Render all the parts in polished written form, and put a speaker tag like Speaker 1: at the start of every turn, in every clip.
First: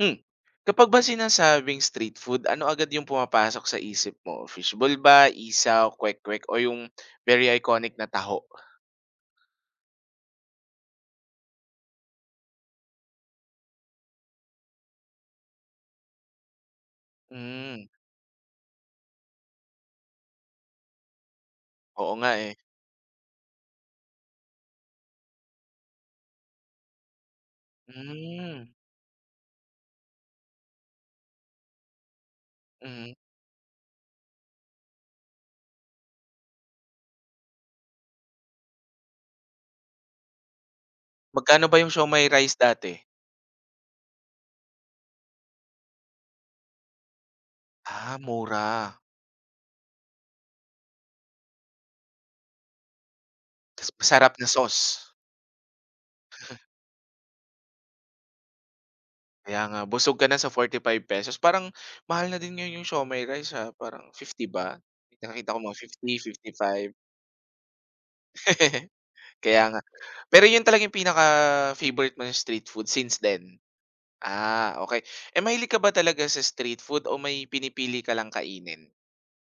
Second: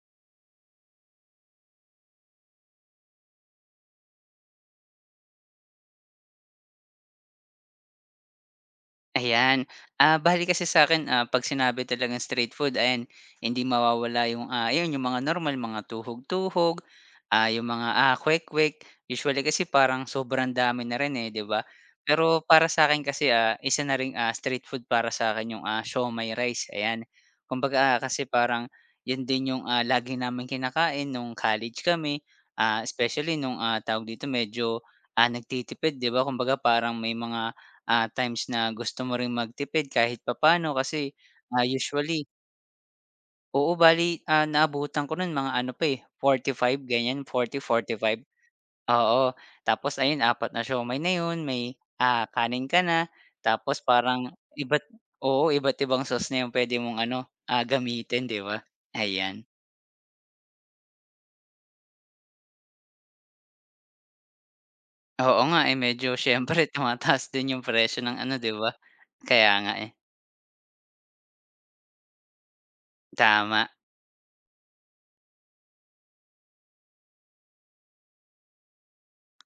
Speaker 1: Hmm. Kapag ba sinasabing street food, ano agad yung pumapasok sa isip mo? Fishball ba, isaw, kwek-kwek o yung very iconic na taho?
Speaker 2: Ayan. Bale kasi sa'kin, 'pag sinabi talagang street food, ayan, hindi mawawala yung, ayun, yung mga normal, mga tuhog-tuhog, yung
Speaker 1: Hmm,
Speaker 2: mga, kwek-kwek. Usually kasi parang sobrang dami na rin, eh, 'di ba?
Speaker 1: oo nga,
Speaker 2: Pero
Speaker 1: eh.
Speaker 2: para sa akin kasi, isa na ring, street food para sa akin yung, siomai rice, ayan. Kumbaga, kasi parang
Speaker 1: Hmm,
Speaker 2: yun din yung, lagi namin kinakain nung college kami,
Speaker 1: mm.
Speaker 2: especially nung, tawag dito, medyo, nagtitipid, 'di ba? Kumbaga parang may mga, times na gusto mo ring magtipid kahit papaano kasi, ah,
Speaker 1: Magkano ba yung
Speaker 2: usually
Speaker 1: siomai rice dati?
Speaker 2: oo, bali, naabutan ko nun mga ano pa, eh, 45 ganyan, forty
Speaker 1: Ah,
Speaker 2: five
Speaker 1: mura.
Speaker 2: Oo, tapos ayun, apat na siomai na yun, may, kanin ka na, tapos
Speaker 1: Tas
Speaker 2: parang
Speaker 1: masarap na sauce.
Speaker 2: oo, iba't ibang sauce na yung pwede mong ano, gamitin, 'di ba? Ayan.
Speaker 1: Kaya nga, busog ka na sa ₱45. Parang mahal na din ngayon yung siomai rice, ah, parang 50 ba?
Speaker 2: Oo
Speaker 1: Nakita ko
Speaker 2: nga,
Speaker 1: mga
Speaker 2: eh,
Speaker 1: fifty
Speaker 2: medyo
Speaker 1: fifty
Speaker 2: siyempre
Speaker 1: five
Speaker 2: tumataas din yung presyo ng ano, 'di ba? Kaya
Speaker 1: Kaya
Speaker 2: nga,
Speaker 1: nga.
Speaker 2: eh.
Speaker 1: Pero yun talaga yung pinaka-favorite mo na street food since then?
Speaker 2: Tama.
Speaker 1: Ah, okay. Eh, mahilig ka ba talaga sa street food o may pinipili ka lang kainin?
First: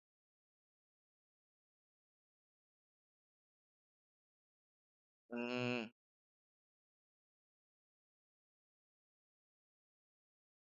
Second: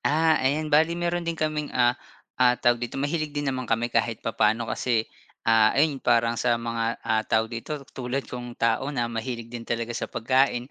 Speaker 2: Ayan, bale meron din kaming, tawag dito, mahilig din naman kami kahit papaano kasi,
Speaker 1: Hmm,
Speaker 2: ayun parang sa mga, tawag dito, tulad kong tao na mahilig din talaga sa pagkain,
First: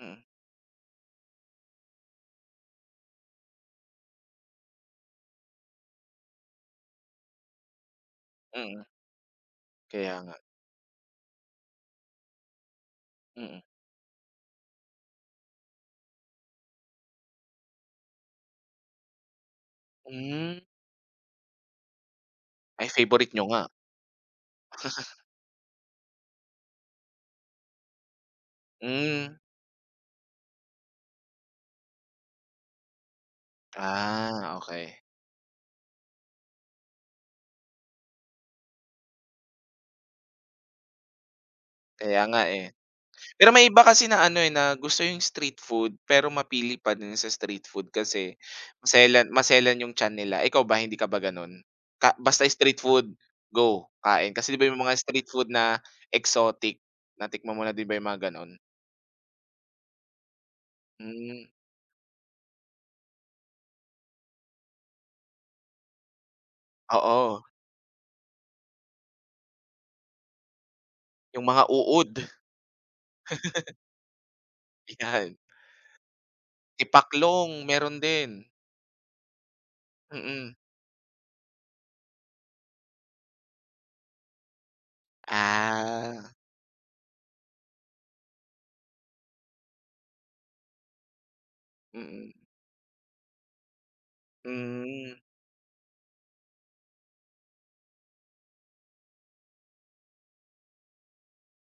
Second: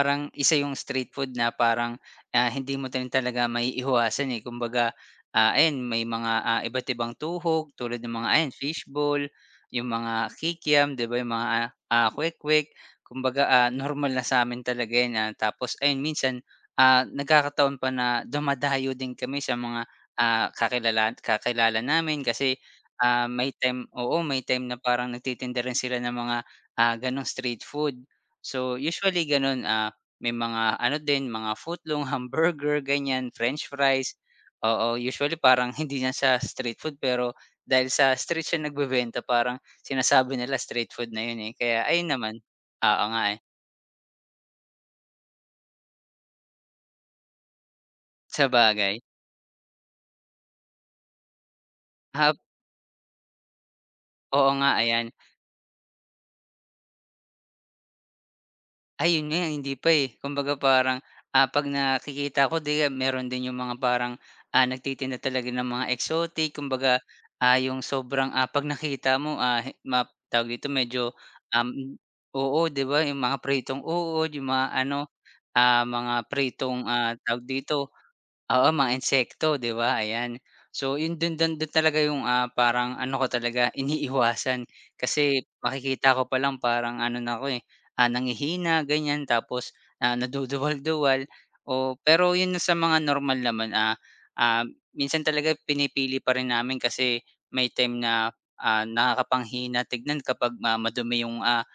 Speaker 1: mm,
Speaker 2: isa yung street food na parang, hindi mo din talaga maiiwasan, eh. Kumbaga, ayan, may mga, iba't ibang tuhog, tulad ng mga, ayan,
Speaker 1: mm.
Speaker 2: fishball, yung
Speaker 1: Kaya
Speaker 2: mga
Speaker 1: nga,
Speaker 2: kikiam, 'di ba, yung mga, kwek-kwek. Kumbaga,
Speaker 1: mm.
Speaker 2: normal na sa amin talaga 'yan, tapos ayun, minsan, nagkakataon pa na dumadayo din kami sa mga,
Speaker 1: Hmm,
Speaker 2: kakilala kakilala namin kasi,
Speaker 1: ay favorite nyo
Speaker 2: may
Speaker 1: nga.
Speaker 2: time, oo, may time na parang nagtitinda rin sila ng mga, gano'ng street food. So, usually
Speaker 1: Hmm,
Speaker 2: gano'n, may mga ano din, mga footlong, hamburger, ganyan, french fries.
Speaker 1: ah,
Speaker 2: Oo,
Speaker 1: okay.
Speaker 2: usually parang hindi na siya street food, pero dahil sa street siya nagbebenta, parang sinasabi nila street food na 'yun, eh, kaya ayun
Speaker 1: Kaya
Speaker 2: naman.
Speaker 1: nga, eh.
Speaker 2: Oo nga, eh,
Speaker 1: Pero may iba kasi na ano, eh, na gusto yung street food pero mapili pa din sa street food kasi
Speaker 2: sa bagay.
Speaker 1: maselan maselan yung tiyan nila. Ikaw ba hindi ka ba gano'n? Ka
Speaker 2: Hap,
Speaker 1: basta street food, go, kain.
Speaker 2: oo
Speaker 1: Kasi 'di ba
Speaker 2: nga,
Speaker 1: yung mga
Speaker 2: ayan.
Speaker 1: street food na exotic, natikman mo na din ba yung mga gano'n?
Speaker 2: Ay, yun nga, eh, hindi pa, eh. Kumbaga parang,
Speaker 1: Hmm,
Speaker 2: 'pag nakikita ko 'di, kaya meron din yung mga parang, nagtitinda talaga ng mga exotic. Kumbaga,
Speaker 1: oo.
Speaker 2: yung sobrang, 'pag nakita mo, he map tawag dito, medyo,
Speaker 1: Yung mga
Speaker 2: um
Speaker 1: uod,
Speaker 2: oo, 'di ba, yung mga pritong uod, yung mga ano,
Speaker 1: yan.
Speaker 2: mga pritong, tawag
Speaker 1: Tipaklong
Speaker 2: dito.
Speaker 1: meron din,
Speaker 2: Oo, mga insekto, 'di ba? Ayan.
Speaker 1: mm.
Speaker 2: So, yun dun dun dun talaga yung, parang ano ko talaga, iniiwasan. Kasi makikita ko
Speaker 1: Ah,
Speaker 2: pa lang parang ano na ako, eh, nanghihina, ganyan. Tapos, naduduwal-duwal. O pero
Speaker 1: mm.
Speaker 2: yun sa mga normal naman, ah,
Speaker 1: Hmm,
Speaker 2: minsan talaga pinipili pa rin namin kasi may time na, nakakapanghinang tignan kapag, madumi yung,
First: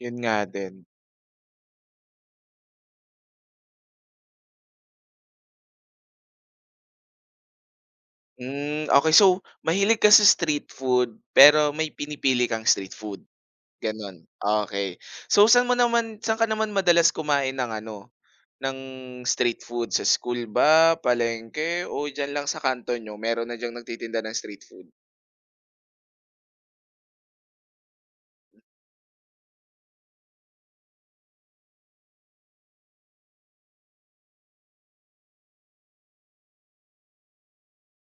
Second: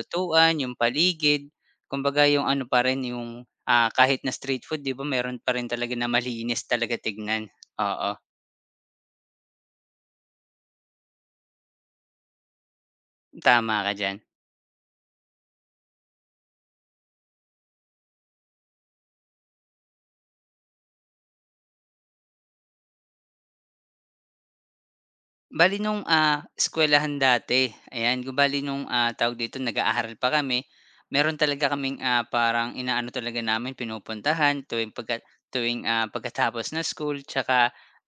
Speaker 1: yun nga din.
Speaker 2: yung paligid. Kumbaga yung ano pa rin, yung. Kahit na street food, 'di ba, meron pa rin talaga na malinis talaga tignan. Oo,
Speaker 1: Hmm, okey, so mahilig ka sa street food, pero may pinipili kang street food,
Speaker 2: tama ka diyan.
Speaker 1: gano'n? Okey. So saan ka naman madalas kumain ng ano, ng street food, sa school ba, palengke o diyan lang sa kanto niyo meron na diyang nagtitinda ng street food?
Speaker 2: Bali nung, eskuwelahan dati, ayan, bale nung, tawag dito, nag-aaral pa kami, meron talaga kaming, parang inaano talaga namin, pinupuntahan tuwing tuwing, pagkatapos na school, tsaka,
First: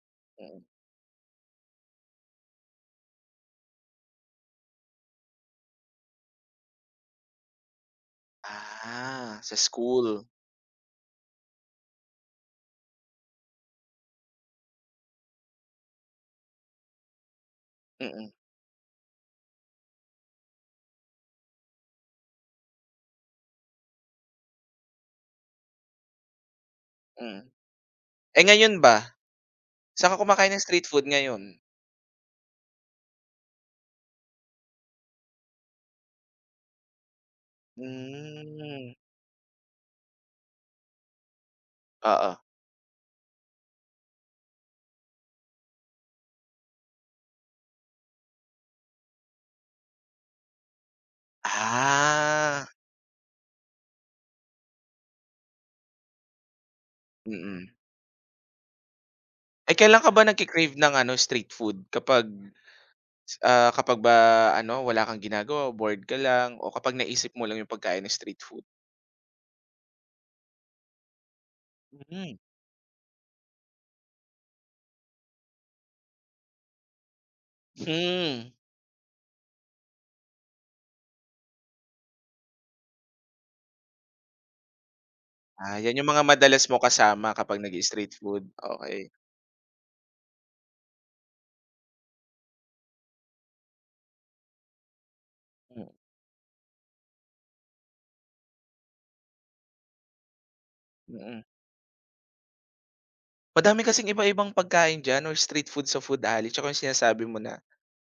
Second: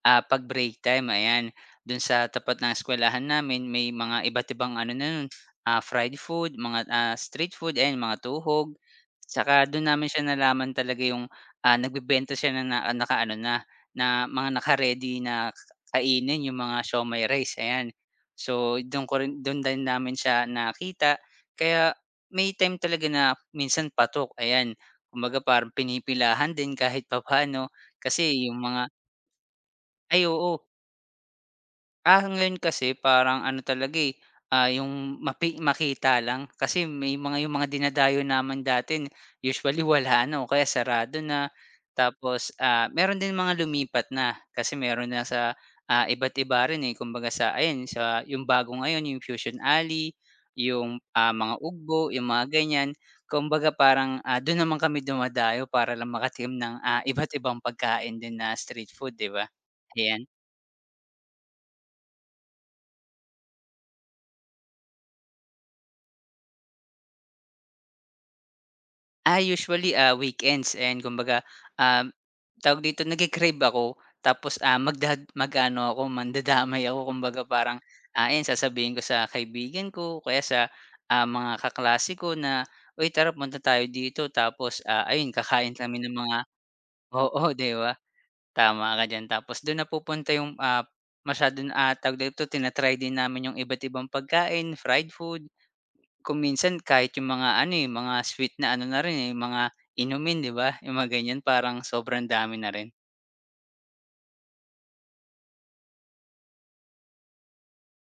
Speaker 2: 'pag
Speaker 1: Mm.
Speaker 2: break time, ayan. Dun sa tapat ng eskuwelahan namin may mga iba't ibang ano na no'n, fried food, mga, street food, ayan, mga tuhog.
Speaker 1: Ah, sa
Speaker 2: Tsaka do'n namin siya
Speaker 1: school.
Speaker 2: nalaman talaga yung, nagbebenta siya ng na nakaano na, na mga naka-ready na kainin yung mga siomai rice, ayan.
Speaker 1: Mm,
Speaker 2: So, do'n ko rin do'n din namin siya nakita, kaya may time talaga na minsan patok, ayan. Kumbaga parang pinipilahan din kahit
Speaker 1: mm.
Speaker 2: papaano
Speaker 1: Eh,
Speaker 2: kasi yung
Speaker 1: ngayon
Speaker 2: mga.
Speaker 1: ba? Saan ka
Speaker 2: Ay,
Speaker 1: kumakain
Speaker 2: oo.
Speaker 1: ng street food ngayon?
Speaker 2: Ngayon kasi parang ano talaga, eh, yung makita lang. Kasi may mga yung mga dinadayo naman
Speaker 1: Hmm,
Speaker 2: dati usually wala na o kaya sarado na.
Speaker 1: oo.
Speaker 2: Tapos, meron din mga lumipat na, kasi meron na sa, iba't iba rin, eh. Kumbaga sa, ayan, sa yung bago ngayon, yung Fusion Alley, yung, mga Ugbo, yung mga
Speaker 1: Ah,
Speaker 2: ganyan. Kumbaga parang, dun naman kami dumadayo para lang makatikim ng, iba't ibang
Speaker 1: mm.
Speaker 2: pagkain din na street food, 'di ba?
Speaker 1: Eh, kailan ka ba nagke-crave ng ano, street food? Kapag ba ano, wala kang ginagawa, bored ka lang o kapag naisip mo lang yung pagkain ng street food?
Speaker 2: Usually, weekends, and kumbaga, um,
Speaker 1: Hmm,
Speaker 2: tawag dito, nagke-crave ako, tapos, ah, magdad magano aano ako, mandadamay ako, kumbaga parang, ayan,
Speaker 1: hmm.
Speaker 2: sasabihin ko sa kaibigan ko, kaya sa, mga kaklase ko na, "Uy, tara, punta tayo dito." Tapos, ayun, kakain
Speaker 1: Ah, 'yan
Speaker 2: kami
Speaker 1: yung
Speaker 2: ng
Speaker 1: mga
Speaker 2: mga.
Speaker 1: madalas mo kasama
Speaker 2: Oo,
Speaker 1: kapag
Speaker 2: 'di ba?
Speaker 1: nag-i-street food,
Speaker 2: Tama
Speaker 1: okey.
Speaker 2: ka diyan. Tapos dun napupunta yung, masyado na, tawag dito, din namin yung iba't ibang pagkain, fried food.
Speaker 1: Hmm,
Speaker 2: Kung minsan kahit yung mga ano, eh, mga sweet na ano na rin, eh, mga inumin, 'di ba, yung mga ganyan,
Speaker 1: mm.
Speaker 2: parang sobrang dami na rin.
Speaker 1: Madami kasing iba-ibang pagkain diyan or street food sa food alley 'tsaka yung sinasabi mo na,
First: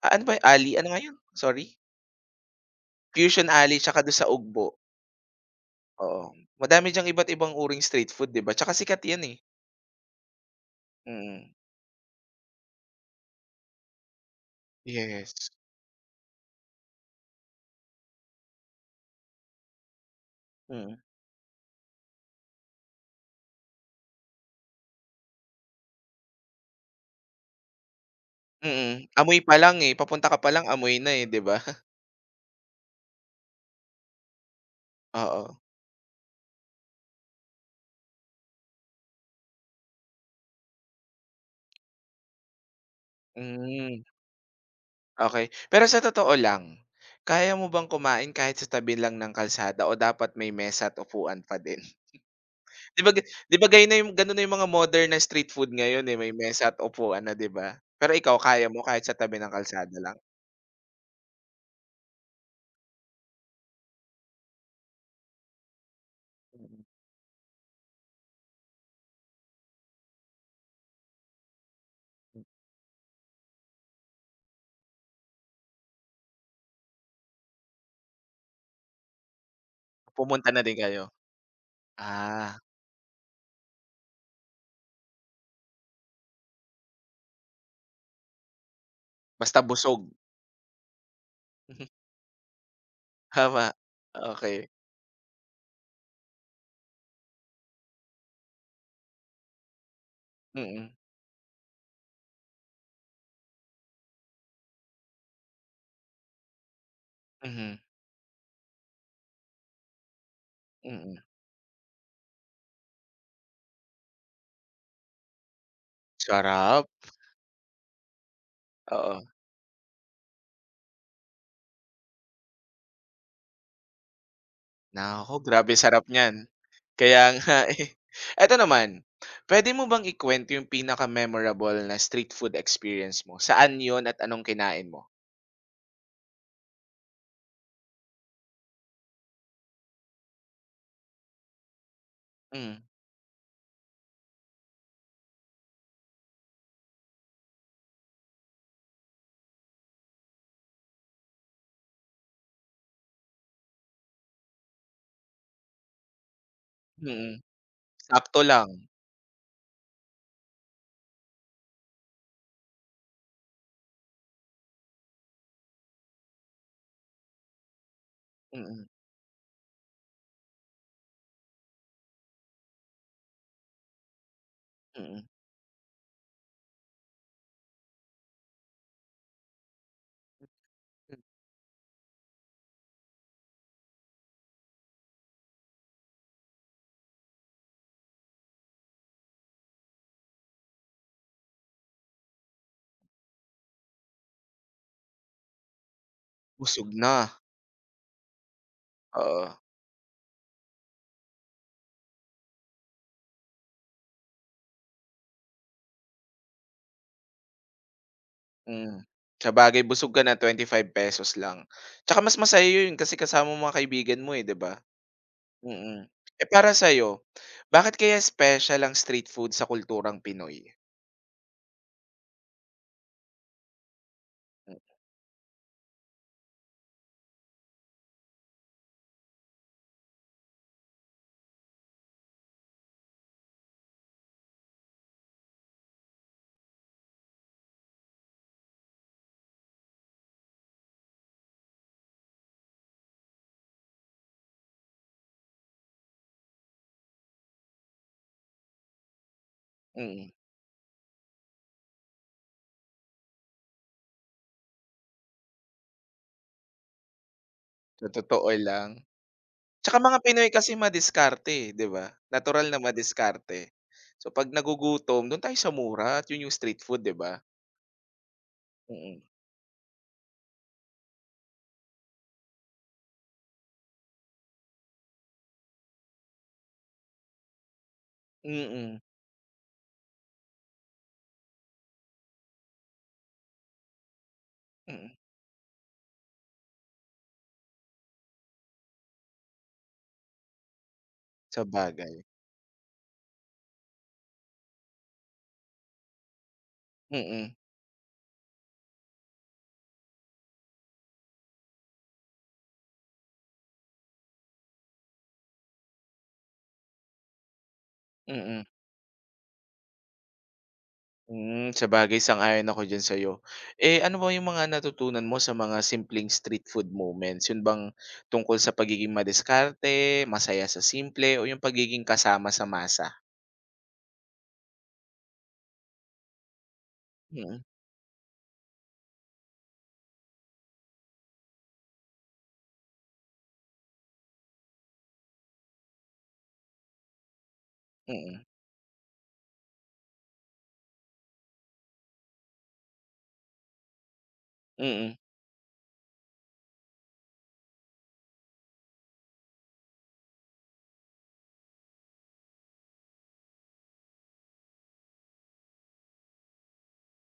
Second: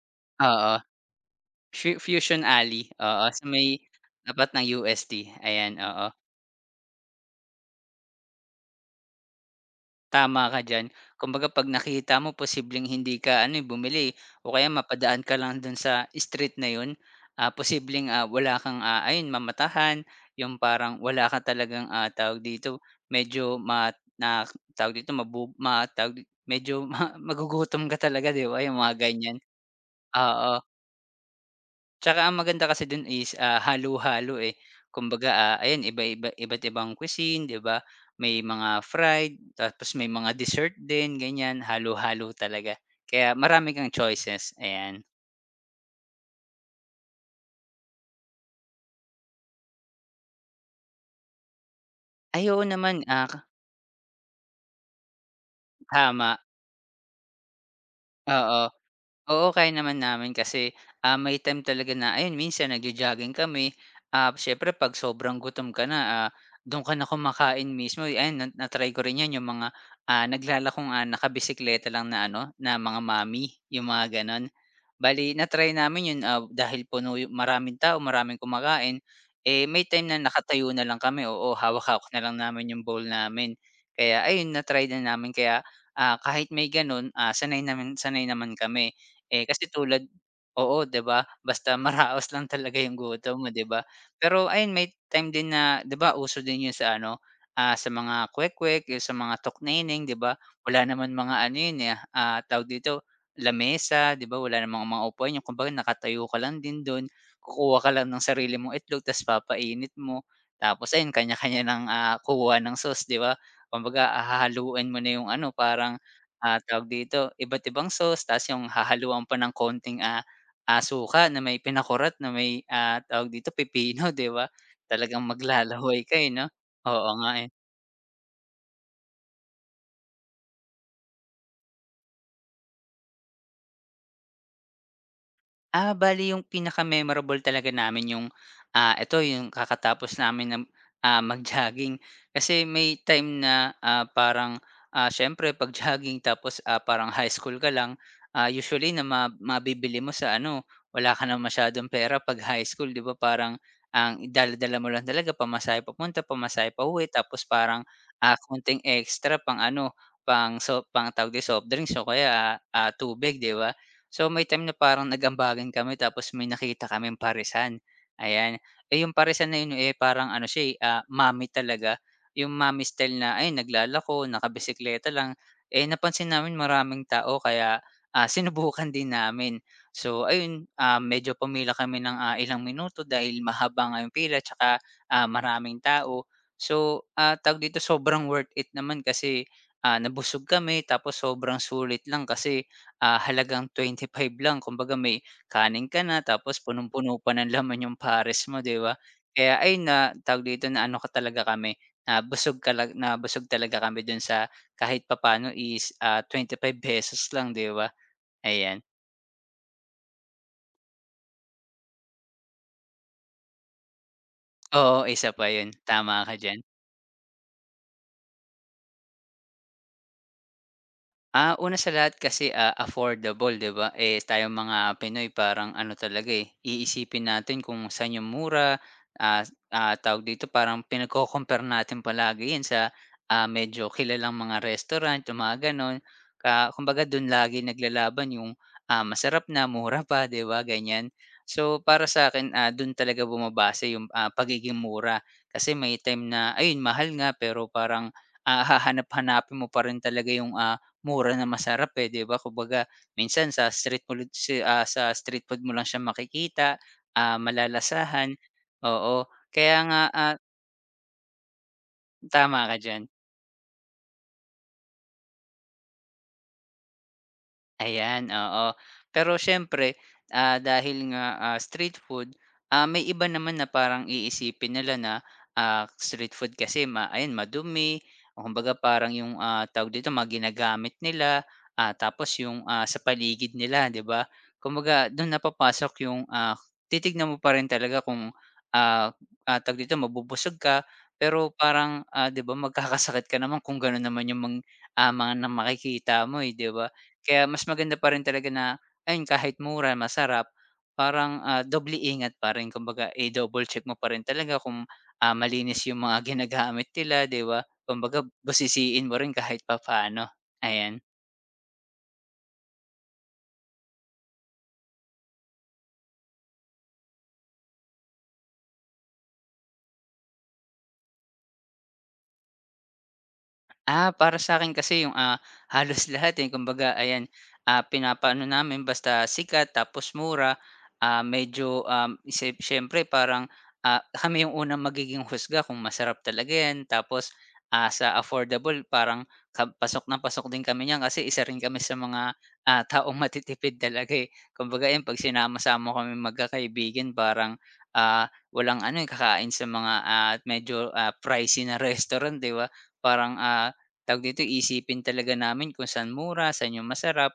Speaker 1: ah, ano ba alley,
Speaker 2: Oo,
Speaker 1: ano nga 'yun? Sorry?
Speaker 2: Fusion Alley, oo, sa
Speaker 1: Fusion
Speaker 2: may
Speaker 1: alley 'tsaka do'n sa
Speaker 2: tapat
Speaker 1: Ugbo.
Speaker 2: ng UST, ayan, oo.
Speaker 1: Oo, madami diyang iba't ibang uring street food 'di ba, tsaka sikat 'yan, eh.
Speaker 2: Tama ka diyan.
Speaker 1: Mm.
Speaker 2: Kumbaga 'pag nakita mo posibleng hindi ka ano, eh, bumili, o kaya mapadaan
Speaker 1: Yes.
Speaker 2: ka lang dun sa street na yun, posibleng, wala kang, ayun, mamatahan, yung
Speaker 1: Mm,
Speaker 2: parang wala ka talagang, tawag dito, medyo ma na tawag dito, mabu ma tawag di- medyo magugutom ka talaga, 'di ba, yung mga
Speaker 1: mm.
Speaker 2: ganyan,
Speaker 1: Amoy pa lang, eh, papunta ka pa
Speaker 2: oo.
Speaker 1: lang amoy na, eh, 'di ba?
Speaker 2: Tsaka ang maganda kasi dun is, halo-halo, eh. Kumbaga,
Speaker 1: Oo.
Speaker 2: ayan, iba't ibang cuisine, 'di ba? May mga fried, tapos may mga dessert din, ganyan. Halo-halo talaga. Kaya marami kang
Speaker 1: Hmm,
Speaker 2: choices, ayan.
Speaker 1: okey. Pero sa totoo lang, kaya mo bang kumain kahit sa tabi lang ng kalsada o dapat may mesa at upuan pa din?
Speaker 2: Ay, oo
Speaker 1: 'Di
Speaker 2: naman,
Speaker 1: ba ga 'di ba gaya na yung gano'n na yung mga modern na street food ngayon, eh, may
Speaker 2: tama,
Speaker 1: mesa at upuan na 'di ba? Pero ikaw
Speaker 2: oo.
Speaker 1: kaya mo kahit sa tabi
Speaker 2: Oo,
Speaker 1: ng
Speaker 2: kaya
Speaker 1: kalsada
Speaker 2: naman
Speaker 1: lang?
Speaker 2: namin kasi, may time talaga na ayun minsan nagjo-jogging kami, siyempre 'pag sobrang gutom ka na,
Speaker 1: Mm,
Speaker 2: dun ka na kumakain mismo, eh, ayan, na try ko rin 'yan, yung mga, naglalakong, nakabisikleta lang na ano, na mga mami, yung mga gano'n. Bale na-try namin yun, dahil puno yung maraming tao, maraming kumakain, eh, may time na
Speaker 1: pumunta na
Speaker 2: nakatayo
Speaker 1: din
Speaker 2: na lang
Speaker 1: kayo?
Speaker 2: kami, oo, hawak-hawak na lang
Speaker 1: Ah,
Speaker 2: namin yung bowl namin. Kaya ayun, na-try na namin, kaya, kahit may gano'n, sanay naman kami. Eh,
Speaker 1: basta
Speaker 2: kasi tulad.
Speaker 1: busog.
Speaker 2: Oo, 'di ba? Basta maraos lang talaga yung gutom mo, 'di
Speaker 1: Tama,
Speaker 2: ba? Pero
Speaker 1: okey.
Speaker 2: ayun, may time din na 'di ba, uso din yun sa ano, sa mga kwek-kwek, yung sa mga tukneneng, 'di ba? Wala
Speaker 1: Mm,
Speaker 2: naman mga ano yun, eh, tawag dito, lamesa, 'di ba? Wala namang mga upuan yun, kumbaga nakatayo ka lang din dun, kukuha
Speaker 1: mhm,
Speaker 2: ka lang ng sarili mong itlog, tas papainit mo. Tapos ayun,
Speaker 1: mm.
Speaker 2: kanya-kanya ng, kukuha ng sauce, 'di ba? Kumbaga hahaluin mo na yung ano, parang. Ah,
Speaker 1: Sarap,
Speaker 2: tawag dito, iba't ibang sauce, ta's yung
Speaker 1: oo.
Speaker 2: hahaluan pa ng konting, asuka na may pinakurat, na may, tawag dito, pipino, 'di ba? Talagang
Speaker 1: Naku, grabe
Speaker 2: maglalaway
Speaker 1: sarap
Speaker 2: ka, eh,
Speaker 1: niyan.
Speaker 2: 'no? Oo
Speaker 1: Kaya
Speaker 2: nga, eh.
Speaker 1: nga eh. Eto naman, puwede mo bang ikuwento yung pinaka-memorable na street food experience mo? Saan yun at anong kinain mo?
Speaker 2: Bali yung pinaka-memorable talaga namin yung, eto yung kakatapos namin ng, mag-jogging. Kasi
Speaker 1: Hmm,
Speaker 2: may time na, parang, siyempre 'pag jogging tapos, parang high school ka lang, usually na mabibili mo sa ano, wala ka ng masyadong pera 'pag high school, 'di ba, parang ang dala-dala mo lang talaga pamasahe papunta, pamasahe pauwi,
Speaker 1: mm.
Speaker 2: tapos parang,
Speaker 1: Sakto lang.
Speaker 2: konting extra pang ano, pang tawag dito, soft drinks, o kaya, tubig, 'di ba? So, may time na parang kami, tapos may nakita kaming parisan, ayan.
Speaker 1: Mm,
Speaker 2: Eh, yung parisan na yun, eh, parang ano siya, eh, mommy talaga. Yung mommy style na, ayun, naglalako, nakabisikleta
Speaker 1: mm.
Speaker 2: lang. Eh, napansin namin maraming tao, kaya, sinubukan din namin. So, ayun, medyo pumila kami ng, ilang minuto dahil mahaba nga yung pila, tsaka, maraming tao. So, tawag dito, sobrang worth it naman kasi, nabusog kami, tapos sobrang sulit lang kasi halagang five lang, kumbaga may kanin ka na, tapos
Speaker 1: Busog na,
Speaker 2: punong-puno pa ng laman yung pares mo, 'di ba?
Speaker 1: oo,
Speaker 2: Kaya ay, na tawag dito, na ano ka talaga kami, na busog talaga kami dun sa kahit papaano is, ₱25 lang, 'di ba? Ayan.
Speaker 1: mm. Sabagay busog ka na ₱25 lang. Tsaka mas masaya yun kasi kasama mo mga kaibigan mo eh, 'di ba?
Speaker 2: Oo, isa pa yun,
Speaker 1: Mm.
Speaker 2: tama ka
Speaker 1: Eh,
Speaker 2: diyan.
Speaker 1: para sa'yo, bakit kaya special ang street food sa kulturang Pinoy?
Speaker 2: Una sa lahat kasi, affordable, 'di ba? Eh, tayong mga Pinoy parang ano talaga, eh, iisipin natin kung saan yung mura, ah, tawag dito, parang pinagko-compare natin palagi 'yan sa, medyo kilalang mga restaurant, yung mga gano'n. Kumbaga do'n lagi naglalaban yung, masarap na, mura pa, 'di ba, ganyan. So, para sa akin, do'n talaga bumabase yung, pagiging mura. Kasi may time na ayun, mahal nga pero parang, hahanap-hanapin mo pa rin talaga
Speaker 1: Mm,
Speaker 2: yung, mura na masarap, eh, 'di ba? Kumbaga minsan, sa street food, sa street food mo lang siya makikita,
Speaker 1: sa
Speaker 2: malalasahan,
Speaker 1: totoo lang.
Speaker 2: oo. Kaya
Speaker 1: Tsaka
Speaker 2: nga,
Speaker 1: mga Pinoy kasi madiskarte, eh, 'di ba? Natural
Speaker 2: tama
Speaker 1: na
Speaker 2: ka diyan.
Speaker 1: madiskarte. So, 'pag nagugutom, do'n tayo sa mura at 'yun 'yung street food, 'di ba?
Speaker 2: Ayan, oo.
Speaker 1: Mm,
Speaker 2: Pero siyempre, dahil nga, street food, may iba naman na parang iisipin nila na, street food kasi ayun, madumi, o kumbaga
Speaker 1: mm,
Speaker 2: parang yung, tawag dito, mga ginagamit nila, tapos yung, sa paligid nila, 'di ba? Kumbaga
Speaker 1: mm.
Speaker 2: dun na papasok yung, titignan mo pa rin talaga kung, ah, tawag dito, mabubusog ka, pero parang,
Speaker 1: Sabagay,
Speaker 2: 'di ba, magkakasakit ka naman kung ganon naman yung mga na makikita mo, eh, 'di ba? Kaya
Speaker 1: mm,
Speaker 2: mas maganda pa rin talaga na ayun kahit mura, masarap, parang, doble ingat pa rin kumbaga i-double check mo pa rin talaga kung, malinis yung mga ginagamit nila, 'di ba? Kumbaga
Speaker 1: mm.
Speaker 2: busisiin mo rin kahit papaano, ayan.
Speaker 1: Hmm, sabagay sang-ayon ako diyan sa'yo. Eh, ano ba yung mga natutunan mo sa mga simpleng street food moments? Yun bang tungkol sa pagiging madiskarte, masaya sa simple, o yung pagiging kasama sa masa?
Speaker 2: Para sa akin kasi yung, halos lahat, eh. Kumbaga ayan,
Speaker 1: Mm,
Speaker 2: pinapaano namin basta sikat tapos mura, medyo, isip siyempre parang, kami yung unang magiging husga kung masarap talaga 'yan. Tapos, sa
Speaker 1: mm,
Speaker 2: affordable parang ka pasok na pasok din kami niyan kasi isa rin kami sa mga, taong matitipid talaga, eh. Kumbaga ayan
Speaker 1: mm,
Speaker 2: 'pag sinama-sama kaming magkakaibigan parang, walang ano, eh, kakain sa mga, medyo, pricey na restaurant, 'di ba? Parang, tawag dito, iisipin talaga namin kung saan mura, saan yung masarap.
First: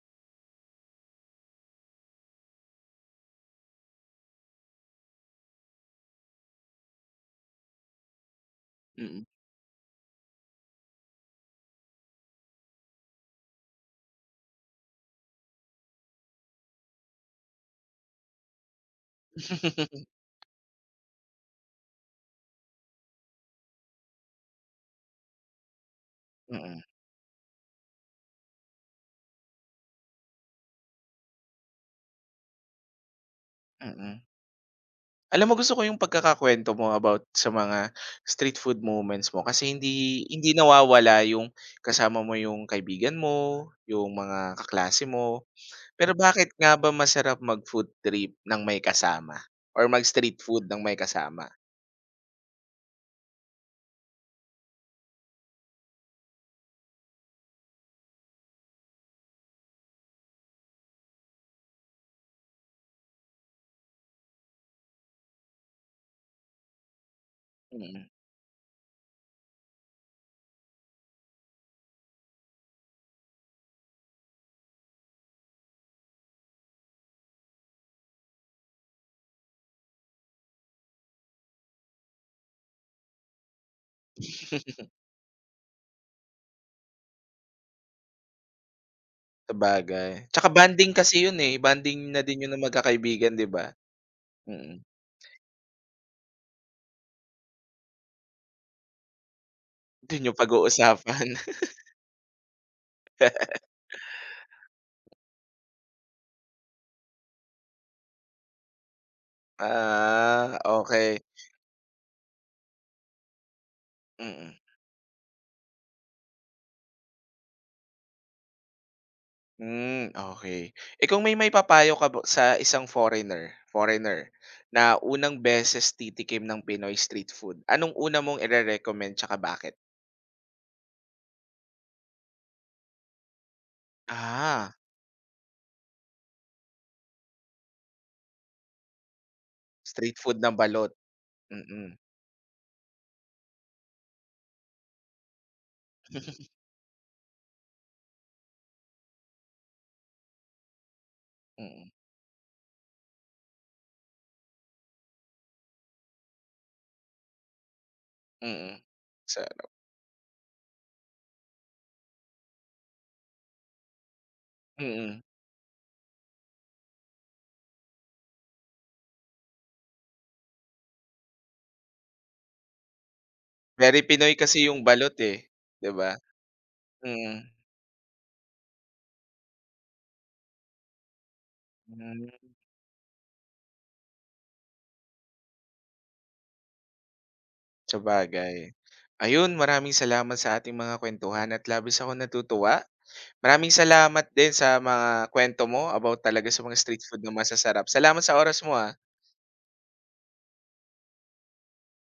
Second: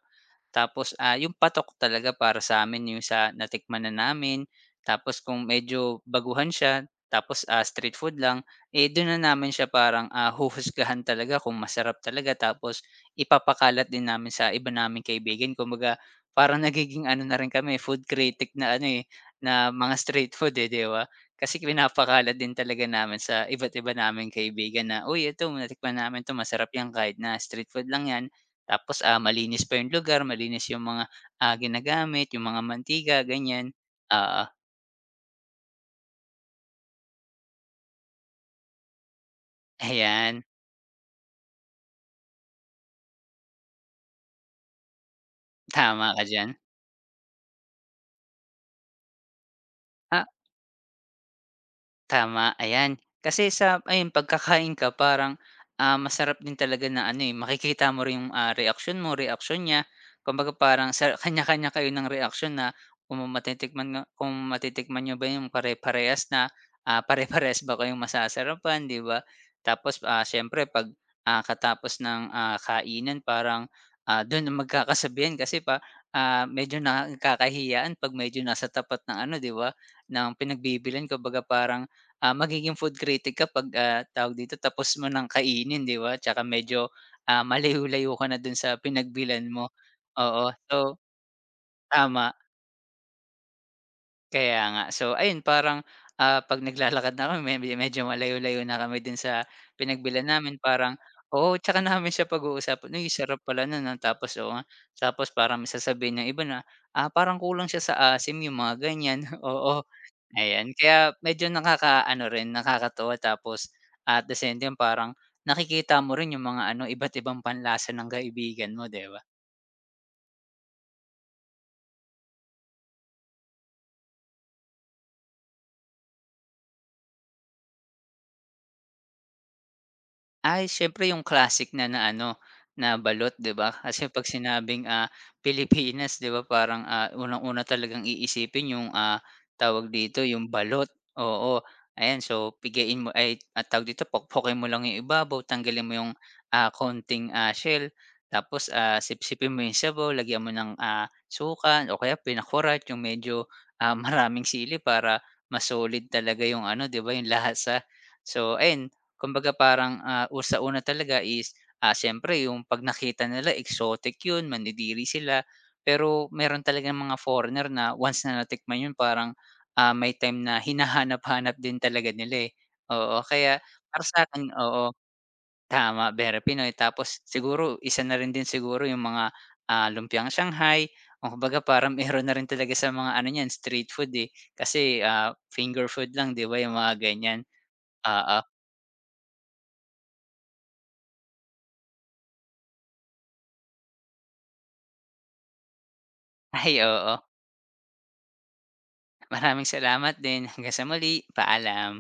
Speaker 2: Tapos, yung patok talaga para sa sa'min yung sa natikman na namin. Tapos kung medyo baguhan siya, tapos, street food lang, eh, dun na
Speaker 1: mm.
Speaker 2: namin siya parang, huhusgahan talaga kung masarap talaga. Tapos ipapakalat din namin sa iba naming kaibigan. Kumbaga, parang nagiging ano na rin kami, food critic na ano, eh, na mga street food, eh, 'di ba? Kasi pinapakalat din talaga namin sa iba't iba naming kaibigan na, "Uy, ito natikman namin 'to masarap
Speaker 1: Mm,
Speaker 2: 'yan kahit na street food lang 'yan." Tapos, malinis pa yung lugar, malinis yung mga, ginagamit, yung mga mantika, ganyan.
Speaker 1: mm.
Speaker 2: ah
Speaker 1: Alam mo, gusto ko yung pagkakakuwento mo about sa mga street food moments mo kasi hindi
Speaker 2: ayan,
Speaker 1: hindi nawawala yung kasama mo yung kaibigan mo, yung mga kaklase mo.
Speaker 2: tama
Speaker 1: Pero
Speaker 2: ka diyan.
Speaker 1: bakit nga ba masarap mag-food trip ng may kasama or
Speaker 2: Ah
Speaker 1: mag-street food ng may kasama?
Speaker 2: Tama, ayan. Kasi sa ayun pagkakain ka parang, masarap din talaga na ano, eh, makikita mo rin yung, reaksyon mo, reaksyon niya. Kumbaga parang sa kanya-kanya kayo ng reaksyon na kung matitikman niyo ba yung pare-parehas na, ah, pare-parehas ba kayong
Speaker 1: Mm.
Speaker 2: masasarapan, 'di ba? Tapos, siyempre 'pag, katapos ng, kainan parang, dun ang magkakasabihan kasi medyo nakakahiyaan 'pag medyo nasa tapat ng ano, 'di ba, ng pinagbibilhan. Kumbaga parang magiging food critic ka 'pag, tawag dito, tapos mo ng kainin, 'di ba? Tsaka medyo, malayo-layo ka na dun sa pinagbilan mo.
Speaker 1: Sabagay, tsaka
Speaker 2: Oo,
Speaker 1: bonding
Speaker 2: so
Speaker 1: kasi yun, eh, bonding na
Speaker 2: tama,
Speaker 1: din yun ng magkakaibigan, 'di ba?
Speaker 2: kaya
Speaker 1: Mm.
Speaker 2: nga. So ayun, parang, 'pag naglalakad na kami me medyo malayo-layo na kami dun sa
Speaker 1: Dun
Speaker 2: pinagbilan
Speaker 1: yung
Speaker 2: namin parang
Speaker 1: pag-uusapan.
Speaker 2: oo, tsaka namin siya pag-uusapan, "Uy, sarap pala nun, ah." Tapos oo nga, tapos parang may sasabihin ng iba na, "Parang kulang siya sa asim," yung mga ganyan, oo.
Speaker 1: Ah,
Speaker 2: Ayan, kaya
Speaker 1: okay.
Speaker 2: medyo nakakaano rin, nakakatuwa tapos at the
Speaker 1: Mm.
Speaker 2: same time parang nakikita mo rin yung mga ano, iba't ibang panlasa ng kaibigan mo, 'di ba?
Speaker 1: Hmm, okay. Eh, kung may papayo ka ba sa isang foreigner foreigner na unang beses titikim ng Pinoy street food, anong una mong ire-recommend tsaka bakit?
Speaker 2: Ay siyempre yung classic na na ano, na balot, 'di ba? Kasi 'pag
Speaker 1: Ah,
Speaker 2: sinabing, Pilipinas, 'di ba, parang, unang-una talagang iisipin yung, tawag
Speaker 1: street
Speaker 2: dito
Speaker 1: food
Speaker 2: yung
Speaker 1: ng
Speaker 2: balot,
Speaker 1: balot,
Speaker 2: oo.
Speaker 1: mm. Mm.
Speaker 2: Ayan, so pigain mo tawag dito, pokpokin mo lang yung ibabaw, tanggalin mo yung, konting, shell, tapos, sipsipin mo yung sabaw, lagyan mo ng, suka o kaya pinakurat yung medyo, maraming sili para mas solid talaga yung ano, 'di ba, yung lasa. So
Speaker 1: Mm,
Speaker 2: ayun, kumbaga
Speaker 1: sarap,
Speaker 2: parang, o sa una talaga siyempre yung 'pag nakita nila exotic yun, mandidiri
Speaker 1: mm.
Speaker 2: sila. Pero meron talaga mga foreigner na once na natikman yun parang, may time na hinahanap-hanap din talaga nila, eh. Oo, kaya
Speaker 1: Very
Speaker 2: para
Speaker 1: Pinoy
Speaker 2: sa'kin
Speaker 1: kasi yung
Speaker 2: oo,
Speaker 1: balot, eh, 'di ba?
Speaker 2: tama, very Pinoy. Tapos
Speaker 1: Mm,
Speaker 2: siguro isa na rin din siguro yung mga, lumpiang Shanghai o kumbaga parang meron na rin
Speaker 1: hmm,
Speaker 2: talaga sa mga ano niyan, street food, eh. Kasi, finger food lang, 'di ba, yung mga ganyan. Oo,
Speaker 1: sabagay. Ayun, maraming salamat sa ating mga kuwentuhan at labis akong natutuwa. Maraming salamat din sa mga kuwento mo about talaga sa mga
Speaker 2: ay
Speaker 1: street
Speaker 2: oo.
Speaker 1: food na masasarap. Salamat sa oras mo, ah.
Speaker 2: Maraming salamat din. Hanggang sa muli, paalam.